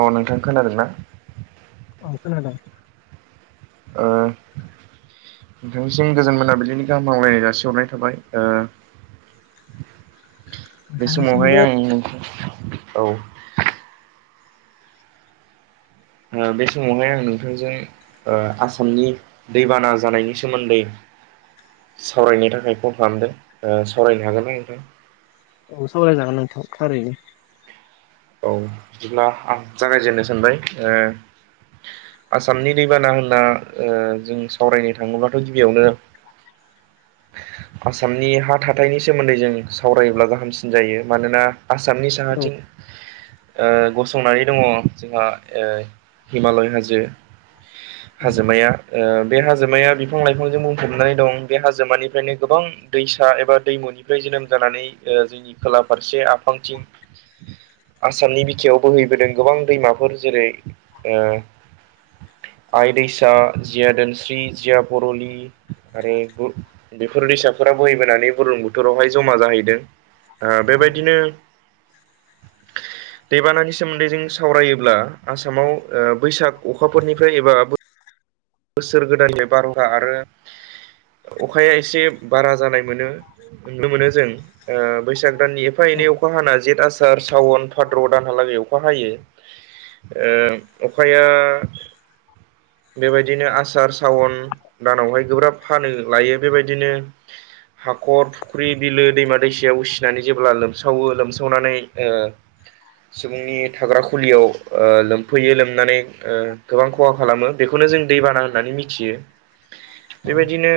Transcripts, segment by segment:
औ नोंथां खोनादोंना औ खोनादों ओ नोंथांनिसिम गोजोन मोनाबिलिनि गाहामलायनाय जासिहरनाय थाबाय [inaudible] बे समावहाय नोंथांनिसिमबो आं औ बे समावहाय आं नोंथांजों ओ आसामनि दैबाना जानायनि सोमोन्दै सावरायनो थाखाय फन खालामदों ओ सावरायनो हागोनना नोंथां औ सावरायजागोन नोंथां थारैनो औ बिदिब्ला आं जागायजेननो सानबाय ओ आसामनि दैबाना होनना ओ जों सावरायनो थाङोबाथ' गिबियावनो [inaudible] आसामनि हा थाथायनि सोमोन्दै जों सावरायोब्ला गाहामसिन जायो मानोना आसामनि औ साहाथिं ओ गसंनानै दङ जोंहा ओ हिमालय हाजो [inaudible] हाजोमाया ओ बे हाजोमाया बिफां लाइफांजों बुंफबनानै दं बे हाजोमानिफ्रायनो गोबां दैसा एबा दैमुनिफ्राय जोनोम जानानै ओ जोंनि खोला फारसे आफांथिं [inaudible] आसामनि बिखायाव बोहैबोदों गोबां दैमाफोर जेरै ओ आइ दैसा जिया दोनस्रि जिया बरलि आरो बेफोर दैसाफोरा बोहैबोनानै बुरलुंबुथुरावहाय जमा जाहैदों ओ बेबायदिनो दैबानानि सोमोन्दै जों सावरायोब्ला आसामाव ओ बैसाग अखाफोरनिफ्राय एबा बोसोर गोदाननिफ्राय बारहुंखा आरो अखाया एसे बारा जानाय मोनो नुनो मोनो जों ओ बैसाग दाननि एफा औ एनै अखा हाना जेत आसार सावन फाद्र' दानहालागै अखा हायो ओ अखाया बेबाय दिनो आसार सावन दानावहाय गोब्राब हानो लायो बेबायदिनो हाखर फुख्रि बिलो दैमा दैसायाव उसिनानै जेब्ला लोमसावो लोमसावनानै ओ सुबुंनि थाग्रा खुलियाव ओ लोमफैयो लोमनानै गोबां खहा खालामो बेखौनो जों दैबाना होननानै मिथियो औ बेबायदिनो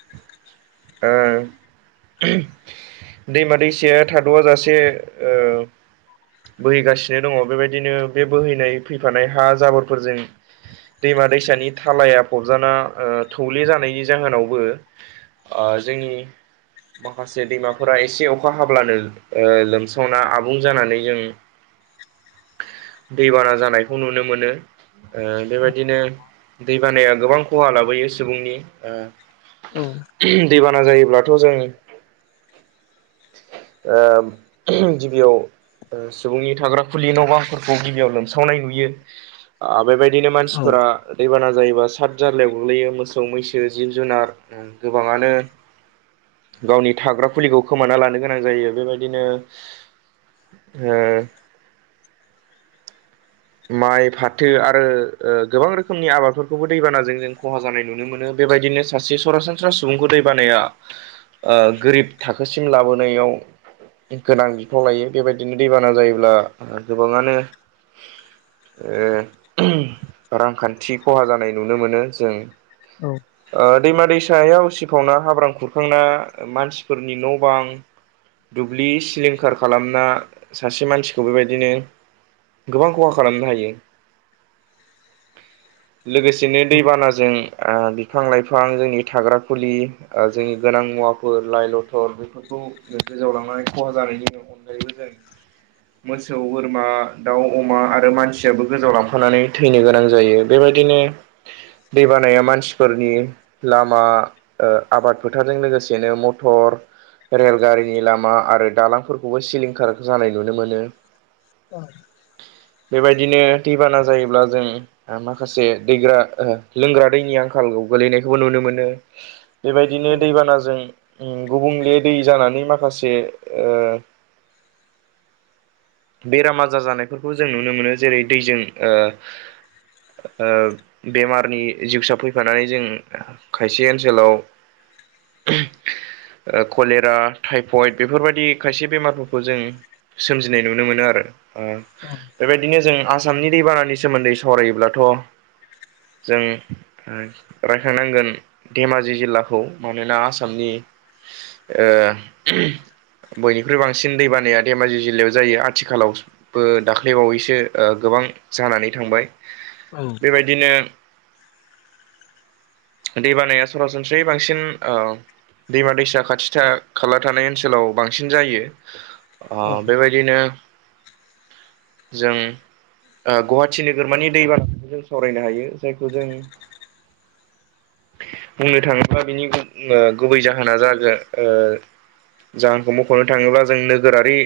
आ दैमा दैसाया थाद'आ जासे ओ बोहैगासिनो दङ बेबायदिनो बे बोहैनाय फैफानाय हा जाबोरफोरजों दैमा दैसानि थालाया फबजाना ओ थौले जानायनि जाहोनावबो ओ जोंनि माखासे दैमाफोरा एसे अखा हाब्लानो ओ लोमसावना आबुं जानानै जों दैबाना जानायखौ नुनो मोनो ओ बेबाय दिनो दैबानाया गोबां खहा लाबोयो सुबुंनि ओ औ दैबाना जायोब्लाथ' जों ओ गिबियाव सुबुंनि थाग्रा खुलि न' बांफोरखौ गिबियाव लोमसावनाय नुयो आ बेबायदिनो मानसि औ फोर दैबाना जायोबा साद जार्लायाव गोग्लैयो मोसौ मैसो जिब जुनार गोबाङानो गावनि थाग्रा फुलिखौ खोमाना लानो गोनां जायो बेबायदिनो ओ माइ फाथो आरो ओ गोबां रोखोमनि आबादफोरखौबो दैबानाजों जों खहा जानाय नुनो मोनो बेबायदिनो सासे सरासनस्रा सुबुंखौ दै बानाया ओ गोरिब थाखोसिम लाबोनायाव गोनां बिफाव लायो बेबायदिनो दैबाना जायोब्ला गोबाङानो ओ रांखान्थि खहा जानाय नुनो मोनो जों औ ओ दैमा दैसायाव उसिफावना हाब्रां खुरखांना मानसिफोरनि न' बां दुब्लि सिलिंखार खालामना सासे मानसिखौ बेबायदिनो गोबां खहा खालामनो हायो। [inaudible] लोगोसेनो दैबानाजों ओ बिफां लाइफां जोंनि थाग्रा खुलि ओ जोंनि गोनां मुवाफोर लाइ लथर बेफोरखौ गोजावलांनानै खहा जानायनि उनाव अनगायैबो जों मोसौ बोरमा दाउ अमा आरो मानसियाबो गोजाव लांफानानै थैनो गोनां जायो बेबायदिनो दै बानाया मानसिफोरनि लामा ओ आबाद फोथारजों लोगोसेनो मटर रेलगारिनि लामा आरो दालांफोरखौबो सिलिंखार जानाय नुनो मोनो। औ बेबायदिनो दैबाना जायोब्ला जों माखासे दैग्रा लोंग्रा दैनि आंखालखौ गोलैनायखौबो नुनो मोनो। बेबायदिनो दैबानाजों गुबुंले दै जानानै माखासे ओ बेराम आजार जानायफोरखौ जों नुनो मोनो जेरै दैजों ओ ओ बेमारनि जिउसा फैफानानै जों। खायसे ओनसोलाव [inaudible] ओ कलेरा थटाइफयड बेफोरबायदि खायसे बेमारफोरखौ जों सोमजिनो गिनाय नुनो मोनो आरो ओ औ बेबायदिनो जों आसामनि दैबानानि सोमोनदै सावरायोब्लाथ' जों रायखांनांगोन धेमाजि जिल्लाखौ मानोना आसामनि ओ बयनिख्रुइ बांसिन दैबानाया धेमाजि जिल्लायाव जायो आथिखालावबो दाख्लैबावैसो ओ गोबां जानानै थांबाय बेबायदिनो दैबानाया सरासनस्रायै बांसिन ओ दैमा दैसा खाथि खाला थानाय ओनसोलाव बांसिन जायो। ओ बेबायदिनो जों ओ गहावाटि नोगोरमानि दैबानाखौनो जों सावरायनो हायो जायखौ जों बुंनो थाङोबा बिनि गुबै जाहोना जागोन। जाहोनखौ मख'नो थाङोब्ला जों नोगोरारि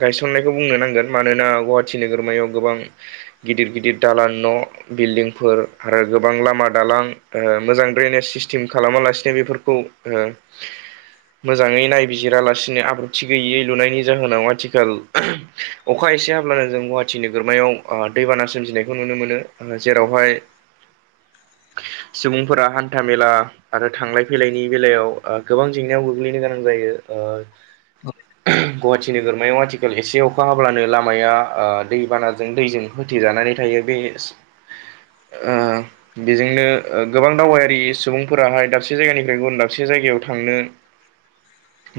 गायसननायखौ बुंनो नांगोन मानोना गुवाहाटि नोगोरमायाव गोबां गिदिर गिदिर दालाल न'। बिल्डिंफोर आरो गोबां लामा दालां ओ मोजां ड्रेनेज सिस्टेम खालामालासिनो बेफोरखौ खौ ओ [inaudible] मोजाङै नायबिजिरालासिनो आब्रुथि गैयै लुनायनि जाहोनाव आ थिखाल [unintelligible] अखा एसे हाब्लानो जों गुवाहाटटि नोगोरमायाव ओ दैबाना सोमजिनायखौ नुनो मोनो जेरावहाय [inaudible] सुबुंफोरा हानथा मेला आरो थांलाय फैलायनि बेलायाव ओ गोबां जेंनायाव गोग्लैनो गोनां जायो। ओ औ [unintelligible] गुवाहाटी नोगोर मायाव आथिखाल एसे अखा हाब्लानो लामाया ओ दैबानाजों दैजों होथिजानानै थायो बे [inaudible] ओ बेजोंनो ओ गोबां दावबायारि सुबुंफोराहाय दाबसे जायगानिफ्राय गुबुन दाबसे जायगायाव थांनो [inaudible]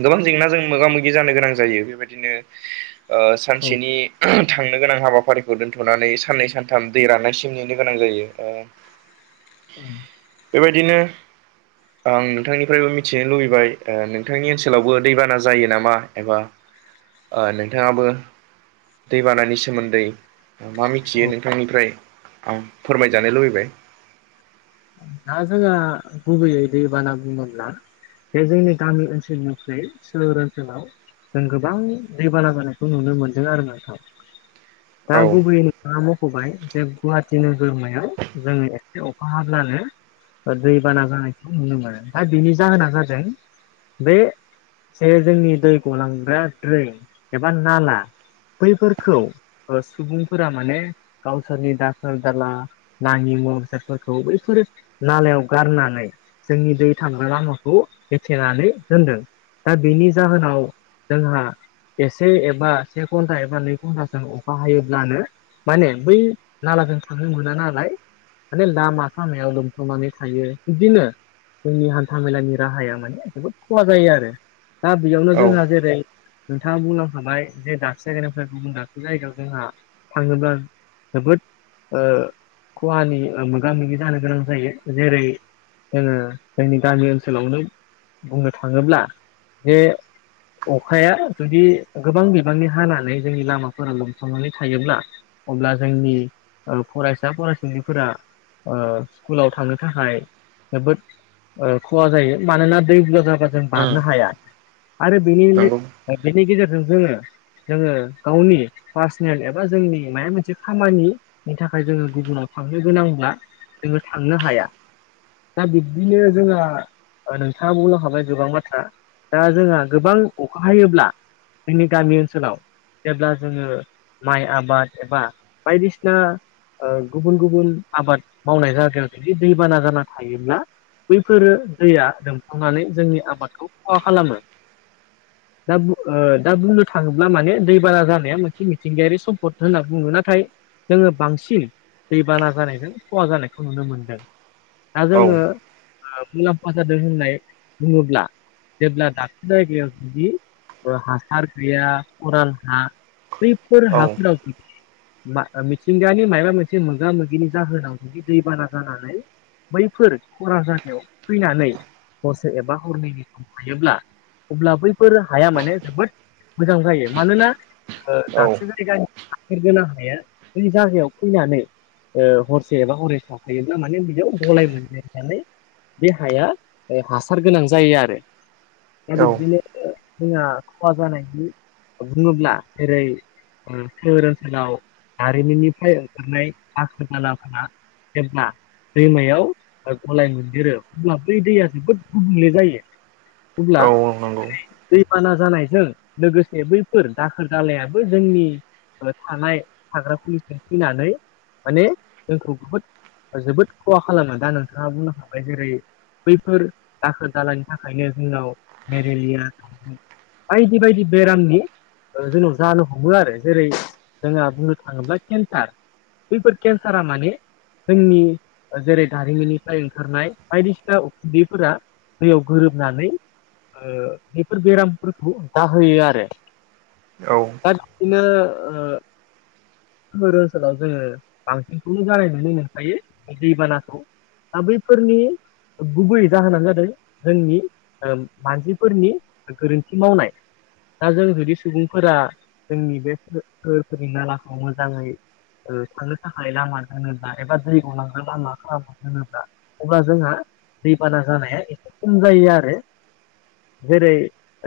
गोबां जेंनाजों मोगा मोगि जानो गोनां जायो बेबायदिनो ओ औ सानसेनि थांनो गोनां हाबाफारिखौ दोन्थ'नानै साननै सानथाम दै राननायसिम नेनो गोनां जायो ओ [inaudible] बेबायदिनो आं नोंथांनिफ्रायबो मिथिनो लुबैबाय ओ नोंथांनि ओनसोलावबो दैबाना जायो नामा एबा ओ नोंथाङाबो दैबानानि सोमोनदै मा औ मिथियो नोंथांनिफ्राय आं फोरमायजानो लुबैबाय दा जोंहा गुबैयै दैबाना बुङोब्ला बे जोंनि गामि ओनसोलनिफ्राय सोहोर ओनसोलाव जों गोबां दैबाना जानायखौ नुनो मोनदों आरो नोंथां दा औ गुबैयै नोंथाङा मख'बाय जे गुवाहाटी नोगोरमायाव जोङो एसे अखा हाब्लानो दैबाना जानायखौ नुनो मोनो दा बेनि जाहोना जादों बे जे जोंनि दै गलांग्रा द्रेन एबा नाला बैफोरखौ ओ सुबुंफोरा माने गावसोरनि दाखोर दाला नाङि मुवा बेसादफोरखौ बैफोरो नालायाव गारनानै जोंनि दै थांग्रा लामाखौ होेथेनानै दोनदों दा बेनि जाहोनाव जोंहा एसे एबा से घन्टा एबा नै घन्टासों अखा हायोब्लानो माने बै नालाजों थांनो मोना नालाय माने लामा सामायाव लोम सावनानै थायो बिदिनो जोंनि हान्था मेलानि राहाया माने जोबोद खहा जायो आरो दा बेयावनो औ जोंहा जेरै नोंथाङा बुंलांखाबाय जे दाबसे जायगानिफ्राय गुबुन दाबसे जायगायाव जोंहा थाङोब्ला जोबोद ओ खहानि मोगा मोगि जानो गोनां जायो जेरै जोङो जोंनि गामि ओनसोलावनो बुंनो थाङोब्ला बे अखाया जुदि गोबां बिबांनि हानानै जोंनि लामाफोरा लोमसावनानै थायोब्ला अब्ला जोंनि फरायसा फरायसुलिफोरा ओ स्कुलाव थांनो थाखाय जोबोद ओ खहा जायो मानोना दै बुरजा जाबा जों उम बारनो हाया आरो बेनिनो नंगौ बेनि गेजेरजों जोङो जोङो गावनि पार्सनेल एबा जोंनि मायबा मोनसे खामानि नि थाखाय जोङो गुबुनाव थांनो गोनांब्ला जोङो थांनो हाया दा बिब्दिनो जोंहा नोंथाङा बुंलांखाबाय गोबां बाथ्रा दा जोंहा गोबां अखा हायोब्ला जोंनि गामि ओनसोलाव जेब्ला जोङो माइ आबाद एबा बायदिसिना ओ गुबुन गुबुन आबाद मावनाय जायगाया जुदि दैबाना जाना थायोब्ला बैफोरो दैया लोमसावनानै जोंनि आबादखौ खहा खालामो दा बु ओ दा बुंनो थाङोब्ला माने दै बाना जानाया मोनसे मिथिंगायारि सम्पद होनना बुङो नाथाय जोङो बांसिन दैबाना जानायजों खहा जानायखौ नुनो मोनदों दा औ जोङो ओ मुलाम्फा जादों होननाय बुङोब्ला जेब्ला दाबसे जायगायाव जुदि हासार गैया खरान हा बैफोर औ हाफोराव [unintelligible] मिथिंगानि मायबा मोनसे मोगा मोगिनि जाहोनाव बिदि दै बाना जानानै बैफोर खरा जागायाव फैनानै हरसे एबा हरनैनि हायोब्ला अब्ला बैफोर हाया माने जोबोद मोजां जायो मानोना ओ औ दाबसे जायगानि हासार गोनां हाया बै जायगायाव फैनानै ओ हर से एबा हरनै थाफैयोब्ला माने बेजों गलाय मोनदेर जानानै बे हाया हासार गोनां जायो आरो दा औ बिब्दिनो जोंहा खहा जानायनि बुङोब्ला जेरै सोहोर ओनसोलाव दारिमिननिफ्राय ओंखारनाय दाखोर दाला फोरा‌ जोंहा दैमायाव गलाय मोनदेरो अब्ला बै दैया जोबोद गुबुंले जायो अब्ला औ नंगौ दैबाना जानायजों लोगोसे बैफोर दाखोर दालायाबो जोंनि थानाय थाग्रा खुलिसिम फैनानै माने जोंखौ बुहुद जोबोद खहा खालामो दा नोंथाङा बुंलांबाय जेरै बैफोर दाखोर दालानि थाखायनो जोंनाव मेरेलिया बायदि बायदि बेरामनि जोंनाव जानो हमो आरो जेरै जोंहा बुंनो थाङोब्ला केन्सार बैफोर केन सारा मानि जोंनि जेरै दारिमिननिफ्राय ओंखारनाय बायदिसिना उखुन्दैफोरा दैयाव गोरोबनानै बेफोर बेरामफोरखौ जाहोयो आरो औ दा बिदिनो सोहोर ओसोलाव जोङो बांसिनखौनो जानाय नुनो मोनखायो दैबानाखौ दा बैफोरनि ओ गुबैयै जाहोना जादों जोंनि ओ मानसिफोरनि गोरोन्थि मावनाय दा जों जुदि सुबुंफोरा जोंनि बे सो सोरफोरनि नालाखौ मोजाङै ओ थानो थाखाय लामा दोनोब्ला एबा दै गलांग्रा लामा खालामना दोनोब्ला अब्ला जोंहा दैबाना जानाया एसे खम जायो आरो जेरै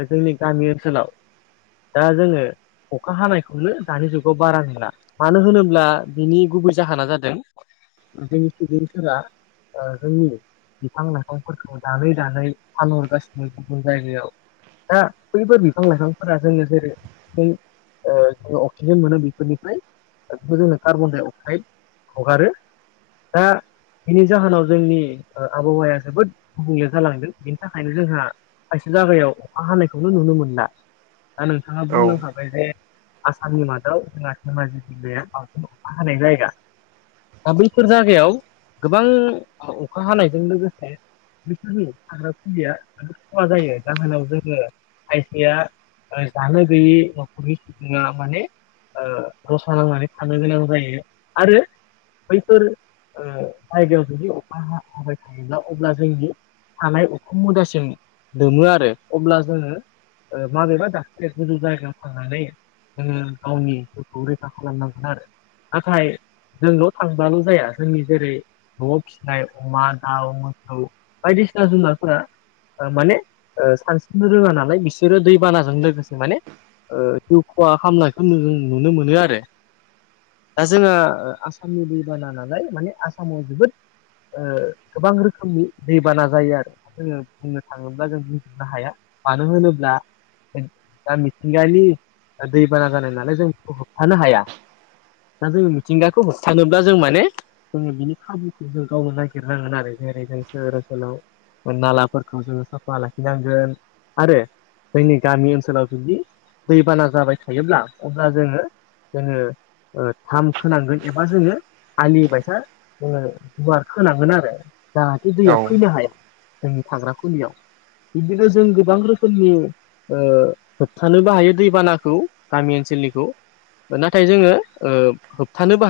ओ जोंनि गामि ओनसोलाव दा जोङो अखा हानायखौनो दानि जुगाव बारा नुला मानो होनोब्ला बिनि गुबै जाहोना जादों जोंनि सुबुंफोरा ओ जोंनि बिफां लाइफांफोरखौ दानै दानै फानहरगासिनो गुबुन जायगायाव दा बैफोर बिफां लाइफांफोरा जोनो जेरै [unintelligible] ओ जोङो अक्सिजेन मोनो बेफोरनिफ्राय ओ बिखौ जोङो कार्बनडाइ अक्साइड हगारो दा बिनि जाहोनाव जोंनि ओ आबहावाया जोबोद गुबुंले जालांदों बेनि थाखायनो जोंहा खायसे जागायाव अखा हानायखौनो नुनो मोन दा नों थाङा औ बुंलां खाबाय जे आसामनि मादाव जोंहा धेमाजि जिल्लाया बांसिनै अखा हानाय जायगा दा बैफोर जायगायाव गोबां अखा हानायजों लोगोसे बेसोरनी थाग्रा खुलिया जोबोद खहा जायो जाहोनाव जोङो खायसेया ओ जानो गैयि न'खरनि सुबुङा माने ओ रसा नांनानै थानो गोनां जायो आरो बैफोर ओ जायगायाव जुदि अखा हा-हाबाय थायोब्ला अब्ला जोंनि थानाय उखुम मुदासिम लोमो आरो अब्ला जोङो ओ माबेबा दाबसे गोजौ जायगायाव थांनानै जोङो गावनि जिउखौ रैखा खालामनांगोन आरो नाथाय जोंल थांबाल जाया जोंनि जेरै न'आव फिनाय अमा दाउ मोसौ बायदिसिना जुनारफोरा ओ माने सानस्रिनो रोङा नालाय बिसोरो दैबानाजों लोगोसे माने ओ जिउ खहा खामनायखौ जों नुनो मोनो आरो दा जोङो आसामनि दैबाना नालाय माने आसामाव जोबोद ओ गोबां रोखोमनि दैबाना जायो आरो जोङो बुंनो थाङो ब्ला जों बुंनो हाया मानो होनोब्ला दा मिथिंगानि ओ दैबाना जानाय नालाय जों बेखौ होबथानो हाया दा जोङो मिथिंगाखौ होबथानोब्ला जों माने जोङो बिनि खाबुखौ जों गावनो नागिरनांगोन आरो जेरै जों सोहोर ओनसोलाव बा नालाफोरखौ जोङो साफा लाखिनांगोन आरो जोंनि गामि ओनसोलाव जुदि दैबाना जाबाय थायोब्ला अब्ला जोङो जोङो ओ धाम खोनांगोन एबा जोङो आलि बायसा जोङो गुवार खोनांगोन आरो। जाहाथे दैया औ फैनो हाया जोंनि थाग्रा खुलियाव बिदिनो जों गोबां रोखोमनि ओ होबथानोबो हायो दैबानाखौ गामि ओनसोलनिखौ नाथाय जोङो ओ होबथानोबो